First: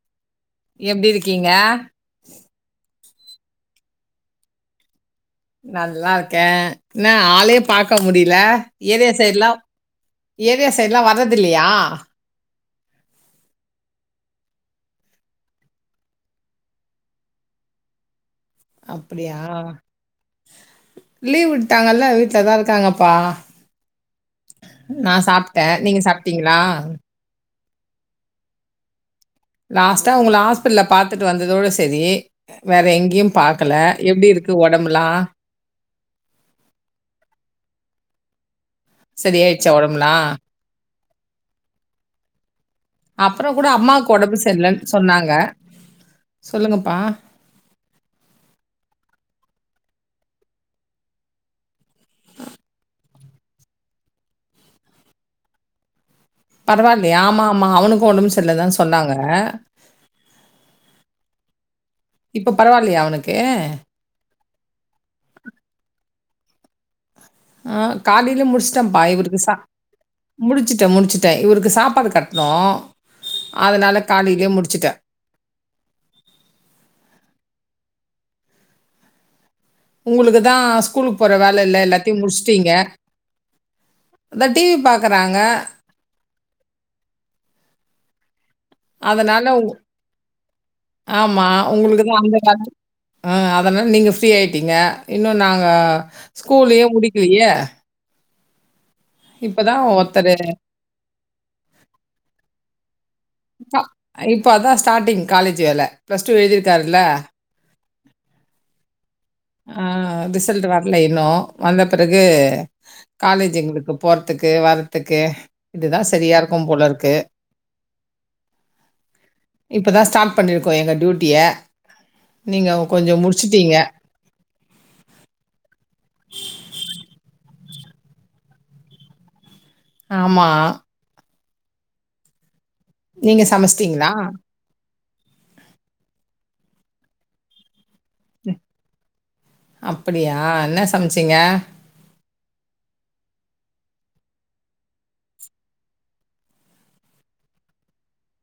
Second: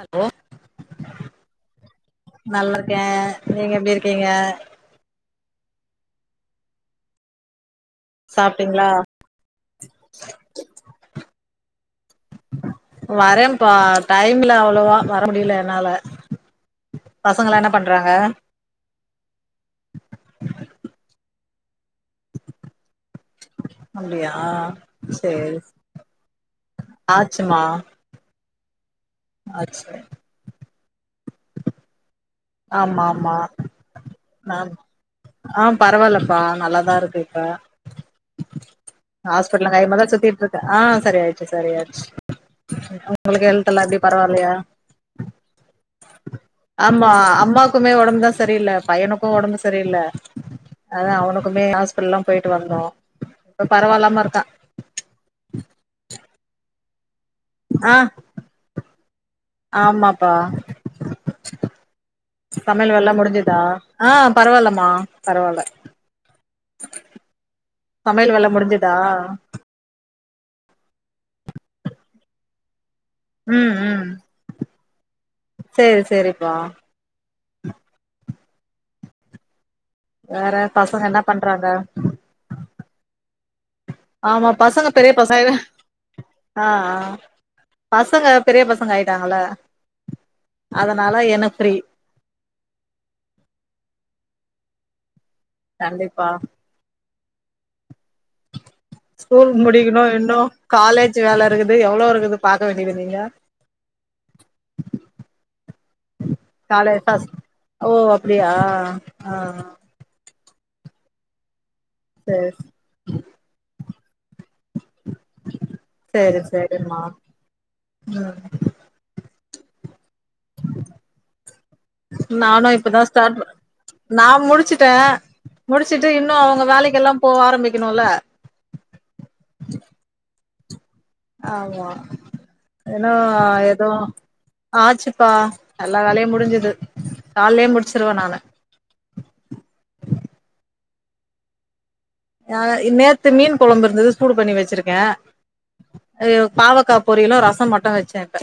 Hello எப்டி இருக்கீங்க நல்லா இருக்கே நீங்க எப்டி இருக்கீங்க நல்லா இருக்கே என்ன ஆளயே பாக்க முடில சாப்ட்டீங்களா ஏரியா சைடுலா ஏரியா சைடுலா வர்றது இல்லயா வரேன்ப்பா டைம்ல அவ்ளோவா வர முடியல என்னால பசங்களா என்ன பண்றாங்க அப்டியா லீவுட் ட்டாங்கல்லா வீட்ல தா இருக்காங்கப்பா அப்டியா நா சாப்பிட்டே நீங்க சாப்ட்டீங்களா பசங்ளா லாஸ்ட்டா உங்கள ஹாஸ்பிடல்ல பாத்துட்டு வந்ததோட சரி வேற ஆமா எங்கயு ஆமா பாக்கல எப்டி இருக்கு ஒடம்புலா பரவால்லப்பா நல்லாதா இருக்கு இப்ப சரியாயிடுச்சா ஹாஸ்பிடல் கையுமா தா உடம்புலாம்? சுத்திட்டு இருக்க ஆ சரி ஆயிச்சி சரி ஆயிச்சி இப்போ உங்களுக்கு அப்புறம் கூட ஹெல்த்ல்லா எப்டி அம்மாவுக்கு உடம்பு பரவால்லயா சரியில்லன்னு சொன்னாங்க. சொல்லுங்கப்பா. ஆமா அம்மாக்குமே ஒடம்பு தா சரியில்ல பையனுக்கு ஒடம்பு சரியில்ல அதா அவனுக்குமே ஹாஸ்பிடல்லா போயிட்டு வந்தோ இப்ப பரவால்லாம இருக்கா பரவால் ஆமா ஆமா ஆ அவனுக்கு ஒடம்பு சரியிலன்னு தா சொன்னாங்க ஆமாப்பா இப்ப சமையல் பரவாயில்லையா வேலல்லா அவனுக்கு? முடிஞ்சதா ஆ பரவால்லம்மா பரவால்ல ஆ சமையல் காலேல வேல முடிஞ்சுதா முடிச்சிட்டேன்ப்பா இவருக்கு சா முடிச்சிட்டே முடிச்சிட்டே இவருக்கு சாப்பாடு கட்டணு ம் அதனால ம் காலைலயே முடிச்சிட்டே சேரி சேரிப்பா வேற உங்களுக்குதா பசங்க ஸ்கூலுக்கு என்ன போற வேல பண்றாங்க இல்ல எல்லாத்தயு முடிச்சிட்டீங்க ஆமா பசங்க பெரிய பசங்க ஆ ஆ பச பசங்க ஆயிட்டாங்கள அதனால உங் ஆமா உங்களுக்குதா அந்த கா ஆ அதனால நீங்க ஃப்ரீ ஆயிட்டீங்க இன்னு நாங்க கண்டிப்பா ஸ்கூல்லயே முடிக்கலயே ஸ்கூல் முடிக்கணு ஒருத்தரு இன்னு காலேஜ் வேல இருக்குது எவ்ளோ இருக்குது பாக்க வேண்டியது நீங்க பா இப்ப அதா ஸ்டார்ட்டிங் காலேஜ் வேல பிளஸ் டூ எழுதிருக்காரல்ல காலேஜ் ஃபஸ்ட் ஓ அப்டியா ஆ ரிசல்ட் வர்ல இன்னு வந்த பிறகு சேரி காலேஜ் எங்களுக்கு போறதுக்கு வர்றதுக்கு இதுதா சரியா சேரி இருக்கும் சேரிம்மா போலருக்கு ம் இப்பதா ஸ்டார்ட் பண்ணிருக்கோ எங்க டூட்டிய நானு இப்பதா ஸ்டாட் நா முடிச்சுட்டே முடிச் ட்டுட்டு இன்னு அவுங்க வேலைக்கெல்லா போக ஆரம்பிக்கணுல்ல ஆமா ஆமா ஏனா நீங்க எதோ சமைச்சிட்டீங்களா? ஆச்சுப்பா எல்லா வேலயு முடிஞ்சுது கால்லயே மு அப்படியா என்ன சமச்சீங்க அ நேத்து மீன் கெழம்பு இருந்தது சூடு பண்ணி வெச்சிருக்கே இ பாவக்கா பொரியலு ரசோ மட்டு வெச்சே இப்ப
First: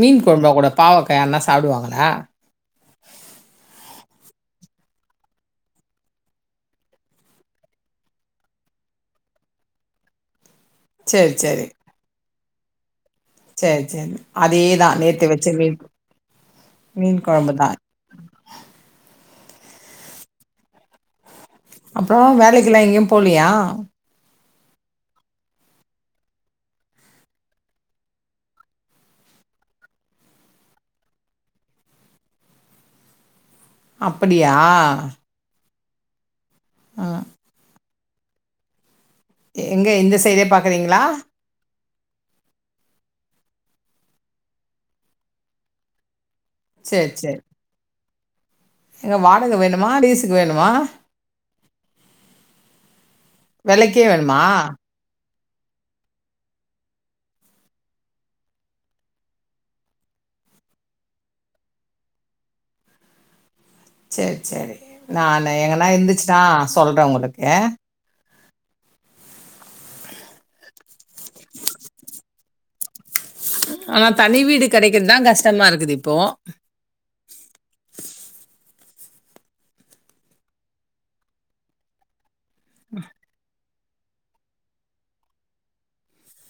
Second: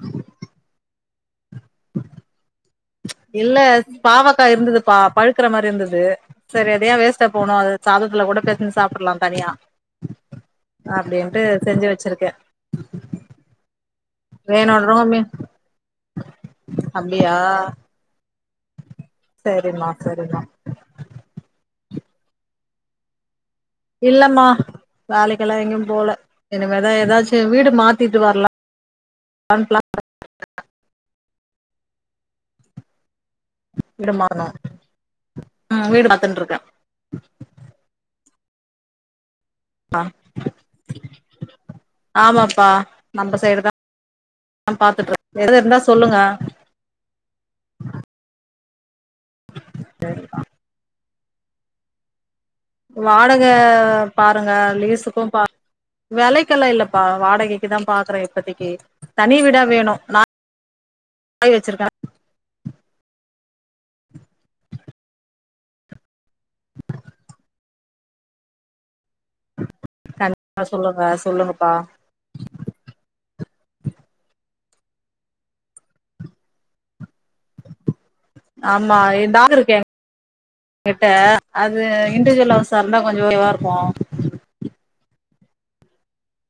மீன் கொழம்புல கூட பாவக்காய யாருனா சாப்டுவாங்ளா இல்ல பாவக்காய் இருந்ததுபா பழுக்கற மாரி இருந்தது சரி அதயே வேஸ்ட்டா போணு அது சாதத்துல கூட பெசஞ்சு சாப்பிட்டர்லா தனியா சரி, அப்டின்ட்டு செஞ்சு வெச்சிருக்கே செரி செரி அதேதா வேணுன்றவங்க மீ நேத்து வெச்ச மீன் மீன் அப்டியா கொழம்புதா சரிமா சரிமா அப்புறோ வேலைக்கெல்லா எங்கயு போலியா இல்லமா வேலைக்கெல்லா எங்கயு போல இனிமேதா எதாச்சு வீடு மாத்திட்டு வர்லா னு ப்ளான் [inaudible] வீடு மாறணு அப்படியா ம் வீடு பாத்துண்டு இருக்க அ எங்க எந்த சைடே பாக்குறீங்ளா ஆமாப்பா நம்ம சைடுதா பாத்துட்டு எது இருந்தா சொல்லுங்க செரி செரி எங்க வாடக வேணுமா லீசுக்கு வேணுமா வாடக விலைக்கே வேணுமா? பாருங்க லீஸுக்கு பா வெலைக்கெல்லா இல்லப்பா வாடகைக்குதான் பாக்கற இப்பத்திக்கு தனி வீடா வேணு நா ஆய வெச்சிருக்க சரி சரி நானு எங்கன்னா இருந்துச்சுன்னா சொல்ற உங்களுக்கு கண்டிப்பா சொல்லுங்க சொல்லுங்கப்பா ஆனா தனி வீடு கெடைக்கிறதுதா கஷ்டமா இருக்குது இப்போ ஆமா இந்தாலு இருக்கே கிட்ட அது இண்டுவிஜுவ லா சார்ந்தா கொஞ்சோ இதுவா இருக்கு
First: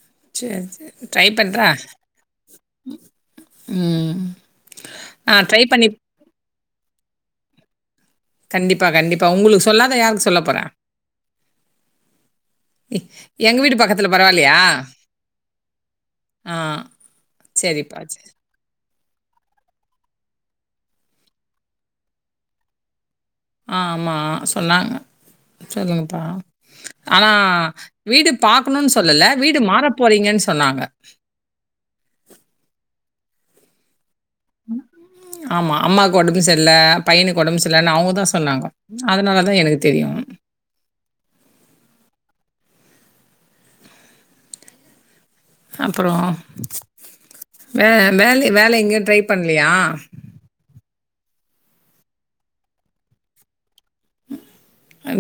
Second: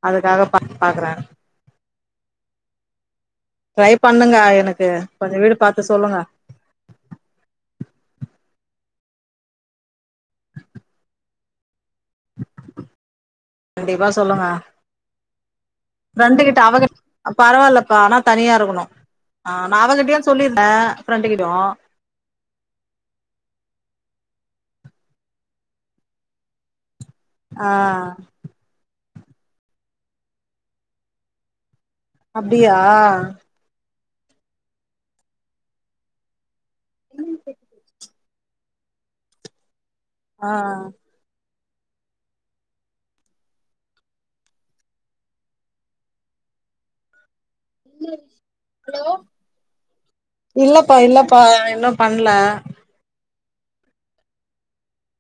அதுக்காக பா சேரி சேரி பாக்குறே ட்ரை பண்ற ட்ரை பண்ணுங்க எனக்கு ஆ கொஞ்சோ வீடு ட்ரை பாத்து பண்ணி சொல்லுங்க கண்டிப்பா கண்டிப்பா உங்களுக்கு சொல்லாத யாருக்கு சொல்ல போற எங்க வீட்டு கண்டிப்பா பக்கத்துல சொல்லுங்க பரவாயில்லையா ஃப்ரெண்டு ஆ கிட்ட அவகி பரவாயில்லப்பா சேரிப்பா ஆனா சேரி தனியா இருக்கணு ஆ நா அவகிட்டயு சொல்லிருந்தே ஃப்ரெண்டு கிட்டயு ஆமா சொன்னாங்க சொல்லுங்ப்பா ஆனா ஆ வீடு பாக்கணுன்னு சொல்லல வீடு மாற போறீங்கன்னு சொன்னாங்க அப்டியா ஆமா அம்மாக்கு உடம்பு சரில பையனுக்கு உடம்பு சரில்ல அவங்கதான் சொன்னாங்க அதனால தான் எனக்கு தெரியும் ஆஹ் ‌ஹா அப்புறோம் வே வேலை வேலை எங்கையும் ட்ரை பண்ணலியா ப்பா இல்லப்பா இன்னும் பண்ணல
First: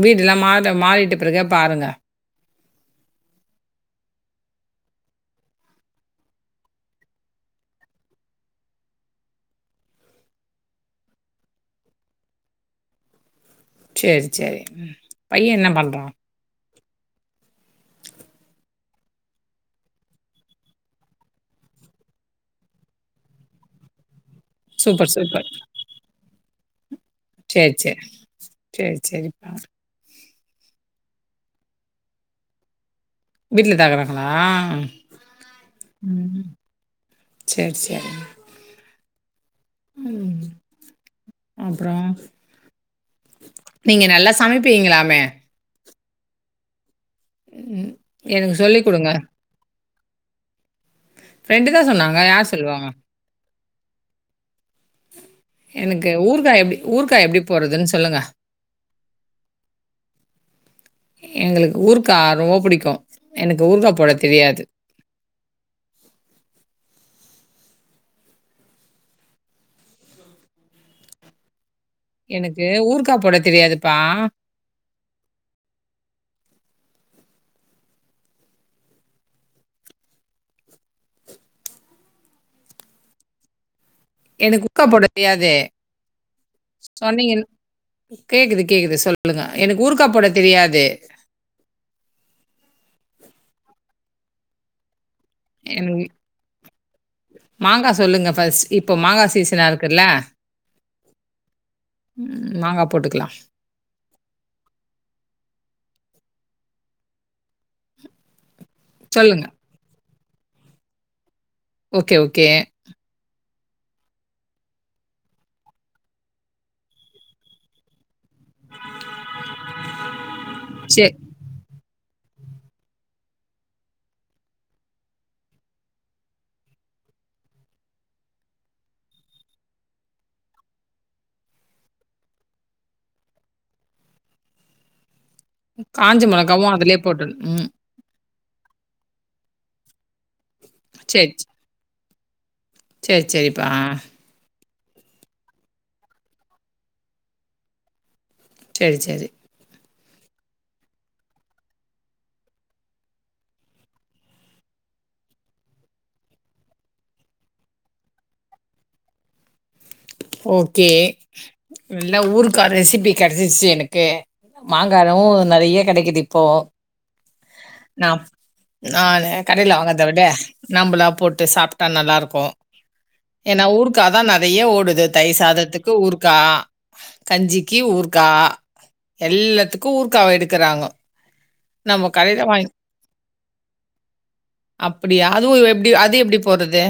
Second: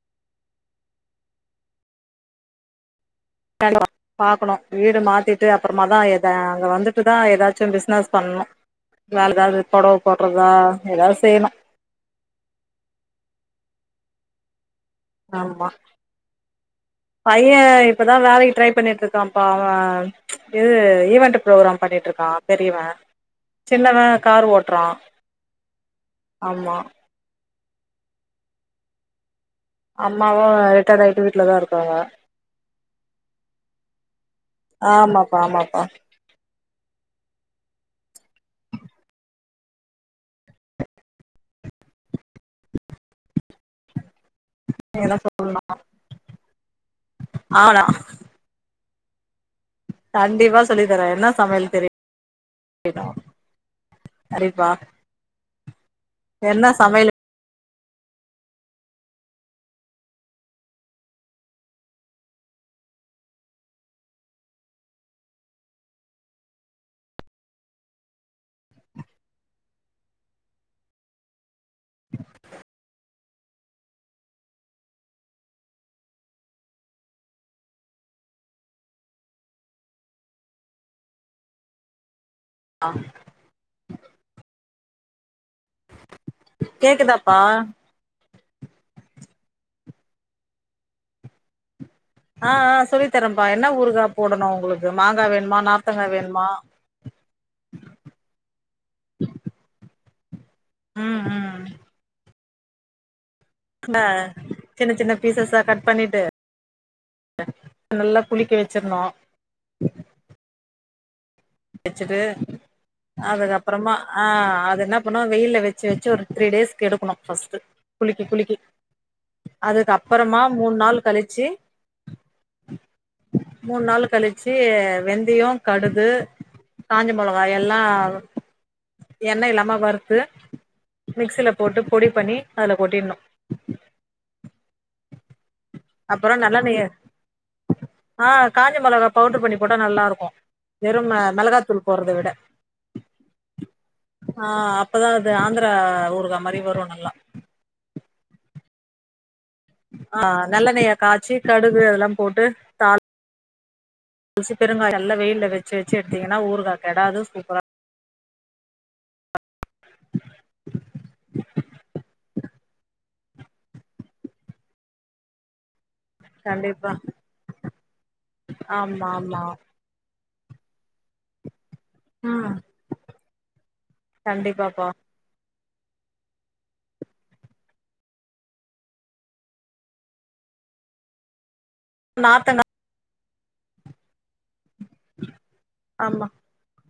வீட்டுல்லாம் மாற மாறிட்டு பிறகு பாருங்க [unintelligible] பாக்கணும் வீடு மாத்திட்டு அப்புறமாதான் எ அங்க வந்துட்டுதான் ஏதாச்சும் பிசினஸ் பண்ணனும் வேல ஏதாவது புடவை போடுறதா ஏதாவது செய்யணும் செரி செரி பையன் என்ன பண்றான் பையன் இப்போதான் வேலைக்கு ட்ரை பண்ணிட்டு இருக்கான்ப்பா அவன் இது ஈவென்ட் ப்ரோக்ராம் பண்ணிட்டு இருக்கா பெரியவன் சின்னவன் சூப்பர் சூப்பர் ஆமா சரி சரி சரி சரிப்பா அம்மாவும் ரிட்டையர்ட் ஆயிட்டு வீட்டுலதான் இருக்காங்க வீட்லதாகிறாங்களா ஆமாப்பா ஆமாப்பா ம் செர் செரி ம் அப்புறோம் நீங்க நல்லா என்ன சமைப்பீங்களாமே சொல்லணு ஆனா ம் எனக்கு சொல்லி கொடுங்க கண்டிப்பா சொல்லி தரேன் என்ன சமையல் தான் சொன்னாங்க. யார் சொல்லுவாங்க? தெரியன்னும் கண்டிப்பா சரிப்பா எனக்கு ஊர்கா எப்படி சமையல் ஊர்கா எப்டி போறதுன்னு சொல்லுங்க எங்களுக்கு ஊர்க்கா ரொம்ப புடிக்கும் எனக்கு ஊர்க்க போட தெரியாது எனக்கு ஊர்க்கா போட தெரியாதுப்பா ஆ எனக்கு உக்கா போட தெரியாது சொன்னீங்க கேக்குதாப்பா எதோ கேக்குது கேக்குது சொல்ல சொல்லுங்க எனக்கு ஊருக்கா போட தெரியாது ஆ ஆ சொல்லித்தரேன்ப்பா என்ன ஊருக்கா போடணும் உங்களுக்கு மாங்கா வேணுமா எனக்கு நாத்தங்கா வேணுமா மாங்கா சொல்லுங்க ஃபர்ஸ்ட் இப்போ மாங்கா சீசன்னா இருக்குல்ல ம் ம் மாங்கா போட்டுக்கலாம் ம சின்ன சின்ன பீசஸ்சா கட் பண்ணிட்டு நல்லா குலுக்கி வச்சுரணும் சொல்லுங்க. ஓகே, வச்சுட்டு ஓகே. அதுக்கப் புறமா ஆ அது என்ன பண்ணும் வெயில்ல வச்சி வச்சி ஒரு த்ரீ டேஸ்க் எடுக்கணும் ஃபர்ஸ்ட் குலுக் கி குலுக்கி அதுக்கு அப்புறமா மூணு நாள் சரி. கழிச்சி மூணு நாள் கழிச்சி வெந்தயம் கடுகு காஞ்ச மிளகாய் எல்லாம் எண்ணெய் இல்லாம வறுத்து மிக்ஸில போட்டு பொடி பண்ணி அதுல கொட்டிடணும் காஞ்ச மிளகாவும் நல்லெண்ணய அதிலே போட்டுன்னும் ம் ஆ காஞ்ச மிளகா பவுடர் பண்ணி போட்டால் நல்லாருக்கும் வெறும் மிளகாத்தூள் போடுறத விட செர் செரிப்பா ஆ அப்பதான் அது ஆந்திரா ஊருகா மாரி வரும் நல்லா சரி சரி ஆ நல்லெண்ணைய காய்ச்சி கடுகு அதெல்லாம் போட்டு தாள் சி பெருங்காயம் எல்லாம் வெயில்ல வச்சி வச்சி எடுத்தீங்கன்னா ஊறுக்கா கெடாது சூப்பரா ஓகே. நல்ல ஊர்கா ரெசிபி கிடைச்சிச்சு எனக்கு மாங்காவும் நிறைய கிடைக்குத் இப்போ கண்டிப்பா நான் ஆமா நானு ஆமா கடைல வாங்கிறத விட நம்மளா போட்டு சாப்பிட்டா நல்லா ம் இருக்கும் ஏன்னா ஊறுக்காதான் நிறைய ஓ கண்டிப்பாப்பா தயிர் சாதத்துக்கு ஊறுக்கா கஞ்சிக்கு ஊறுகா எல்லாத்துக்கும் ஊறுக்காவ எடுக்கறாங்க நம்ம கடைல நார்த்தங்கா வாங் அப்படியா அதுவு அது ஆமா எப்டி போடுறது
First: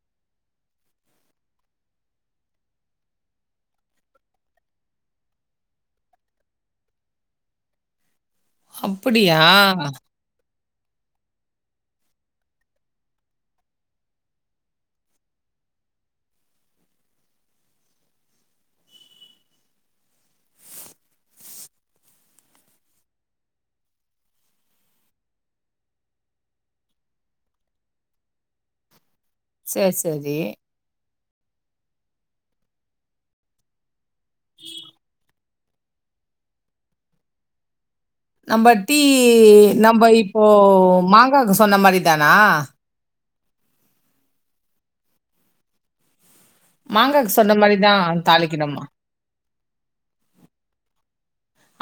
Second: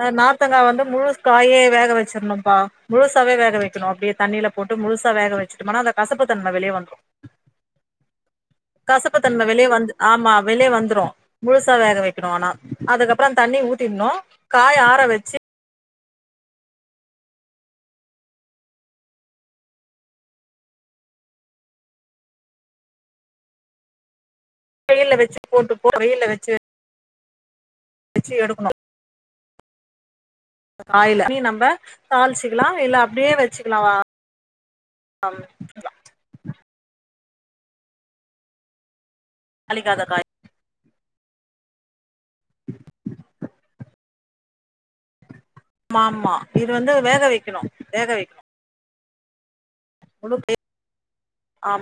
அ நார்த்தங்கா வந்து முழு காயே வேக வச்சிடணும் ப்பா முழுசாவே வேக வைக்கணும் அப்படியே தண்ணியில போட்டு முழுசா வேக வச்சுட்டோம்னா அந்த கசப்பு தன்மை வெளிய வந்துரும் [inaudible] அப்படியா கசப்புத்தன்மை வெளியே வந்து ஆமா வெளியே வந்துரும் முழுசா வேக வை ஆனா அதுக்கப்புறம் அந்த தண்ணிய ஊத்திடனும் காய்ய ஆற வெச்சு வெயில்ல வச்சு போட்டு போ வெயில்ல வச்சு வெச்சி எடுக்கணும் சரி சரி நீ நம்ப தாளிச்சுக்கலாம் இல்ல அப்படியே வச்சுக்கலாமா [inaudible] நம்ப டீ தாளிக்காத நம்ப காய் இப்போ மாங்காக்கு சொன்ன மாரி தானா மாம்மா இது வந்து வேக மாங்காக்கு சொன்ன வைக்கணும் மாரிதா வேக வைக்கணும் தாளிக்கணுமா முழுகாயே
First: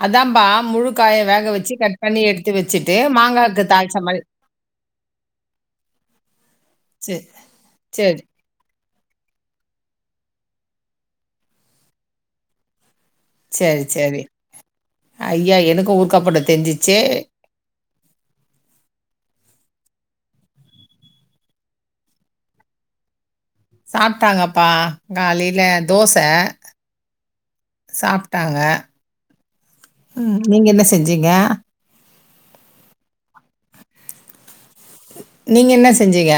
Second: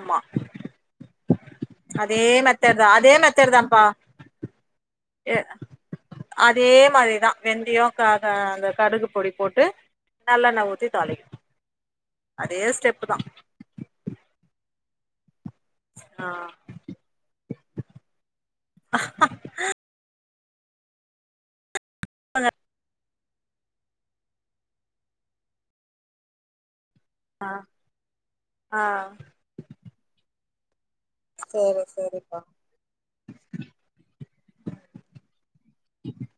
அதான்ம்பா முழுக்காய வேக வச்சு கட் பண்ணி அதே எடுத்து மெத்தட் தா வச்சுட்டு அதே மெத்தட் மாங்காயிக்கு தான்ப்பா தாள்ச்ச மாரி [inaudible] அதே சே மாதிரிதான் வெந்தியோ சேரி காக அந்த கடுகு பொடி போட்டு நல்லெண்ணெய் ஊத்தி தாளிக்கனும் அதே ஸ்டெப்பு தான் சரி சரி ஐயா எனக்கும் ஆ ஊறுகாப்போட தெரிஞ்சிச்சே அந்த சாப்பிட்டாங்கப்பா காலைல தோச ஆ சாப்பிட்டாங்க ஆ நீங்க என்ன செ சரி சரிப்பா நீங்க என்ன செஞ்சீங்க?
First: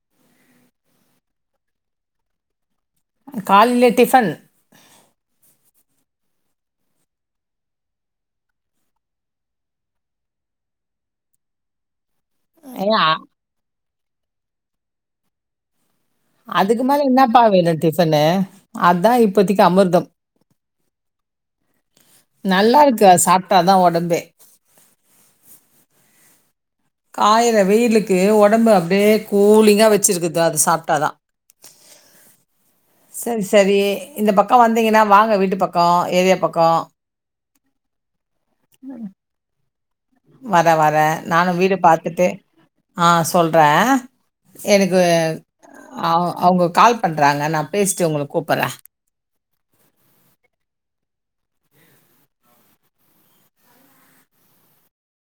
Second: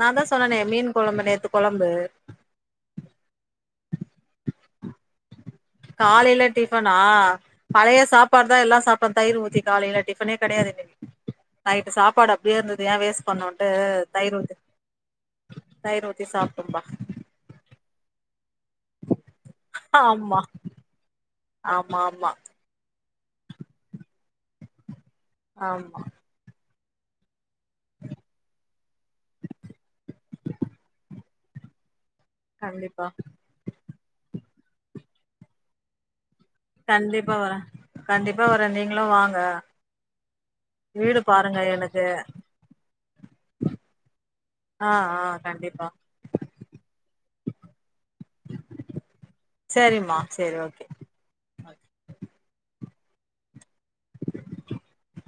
நான் தான் சொன்னேனே மீன் கொழம்பு நேத்து கொழம்பு காலைல டிஃபன் காலையில டிஃபனா பழைய சாப்பாடு தான் எல்லாம் சாப்டோம் தயிர் ஊத்தி காலையில டிஃபனே கிடையாது இனி [inaudible] நைட்டு சாப்பாடு அப்படியே இருந்தது ஏன் வேஸ்ட் பண்ணோன்ட்டு தயிர் ஊத்தி தயிர் ஊத்தி சாப்ட்டோம்பா அதுக்கு மேல இன்னாப்ப வேணும் டிஃபனு அதான் இப்பதிக்கு அமிர்தம் ஆமா ஆமா ஆமா நல்லா இருக்கு சாப்பிட்டாதான் உடம்பே ஆம்மா காயுற வெயிலுக்கு உடம்பு அப்படியே கூலிங்கா வச்சிருக்குது அது சாப்பிட்டாதான் கண்டிப்பா சரி சரி இந்த பக்கம் வந்தீங்கன்னா வாங்க வீட்டு பக்கம் ஏரியா பக் கண்டிப்பா வரேன் கண்டிப்பா வரேன் நீங்களும் வாங்க வரே வரே வீடு நானும் பாருங்க வீடு எனக்கு பார்த்துட்டு ஆஹ் சொல்றேன் ஆ எனக்கு ஆ கண்டிப்பா ஆ அவ் அவங்க கால் பண்றாங்க நா பேசிட்டு ஒங்கள கூப்புறே சரிமா சரி ஓகே [inaudible]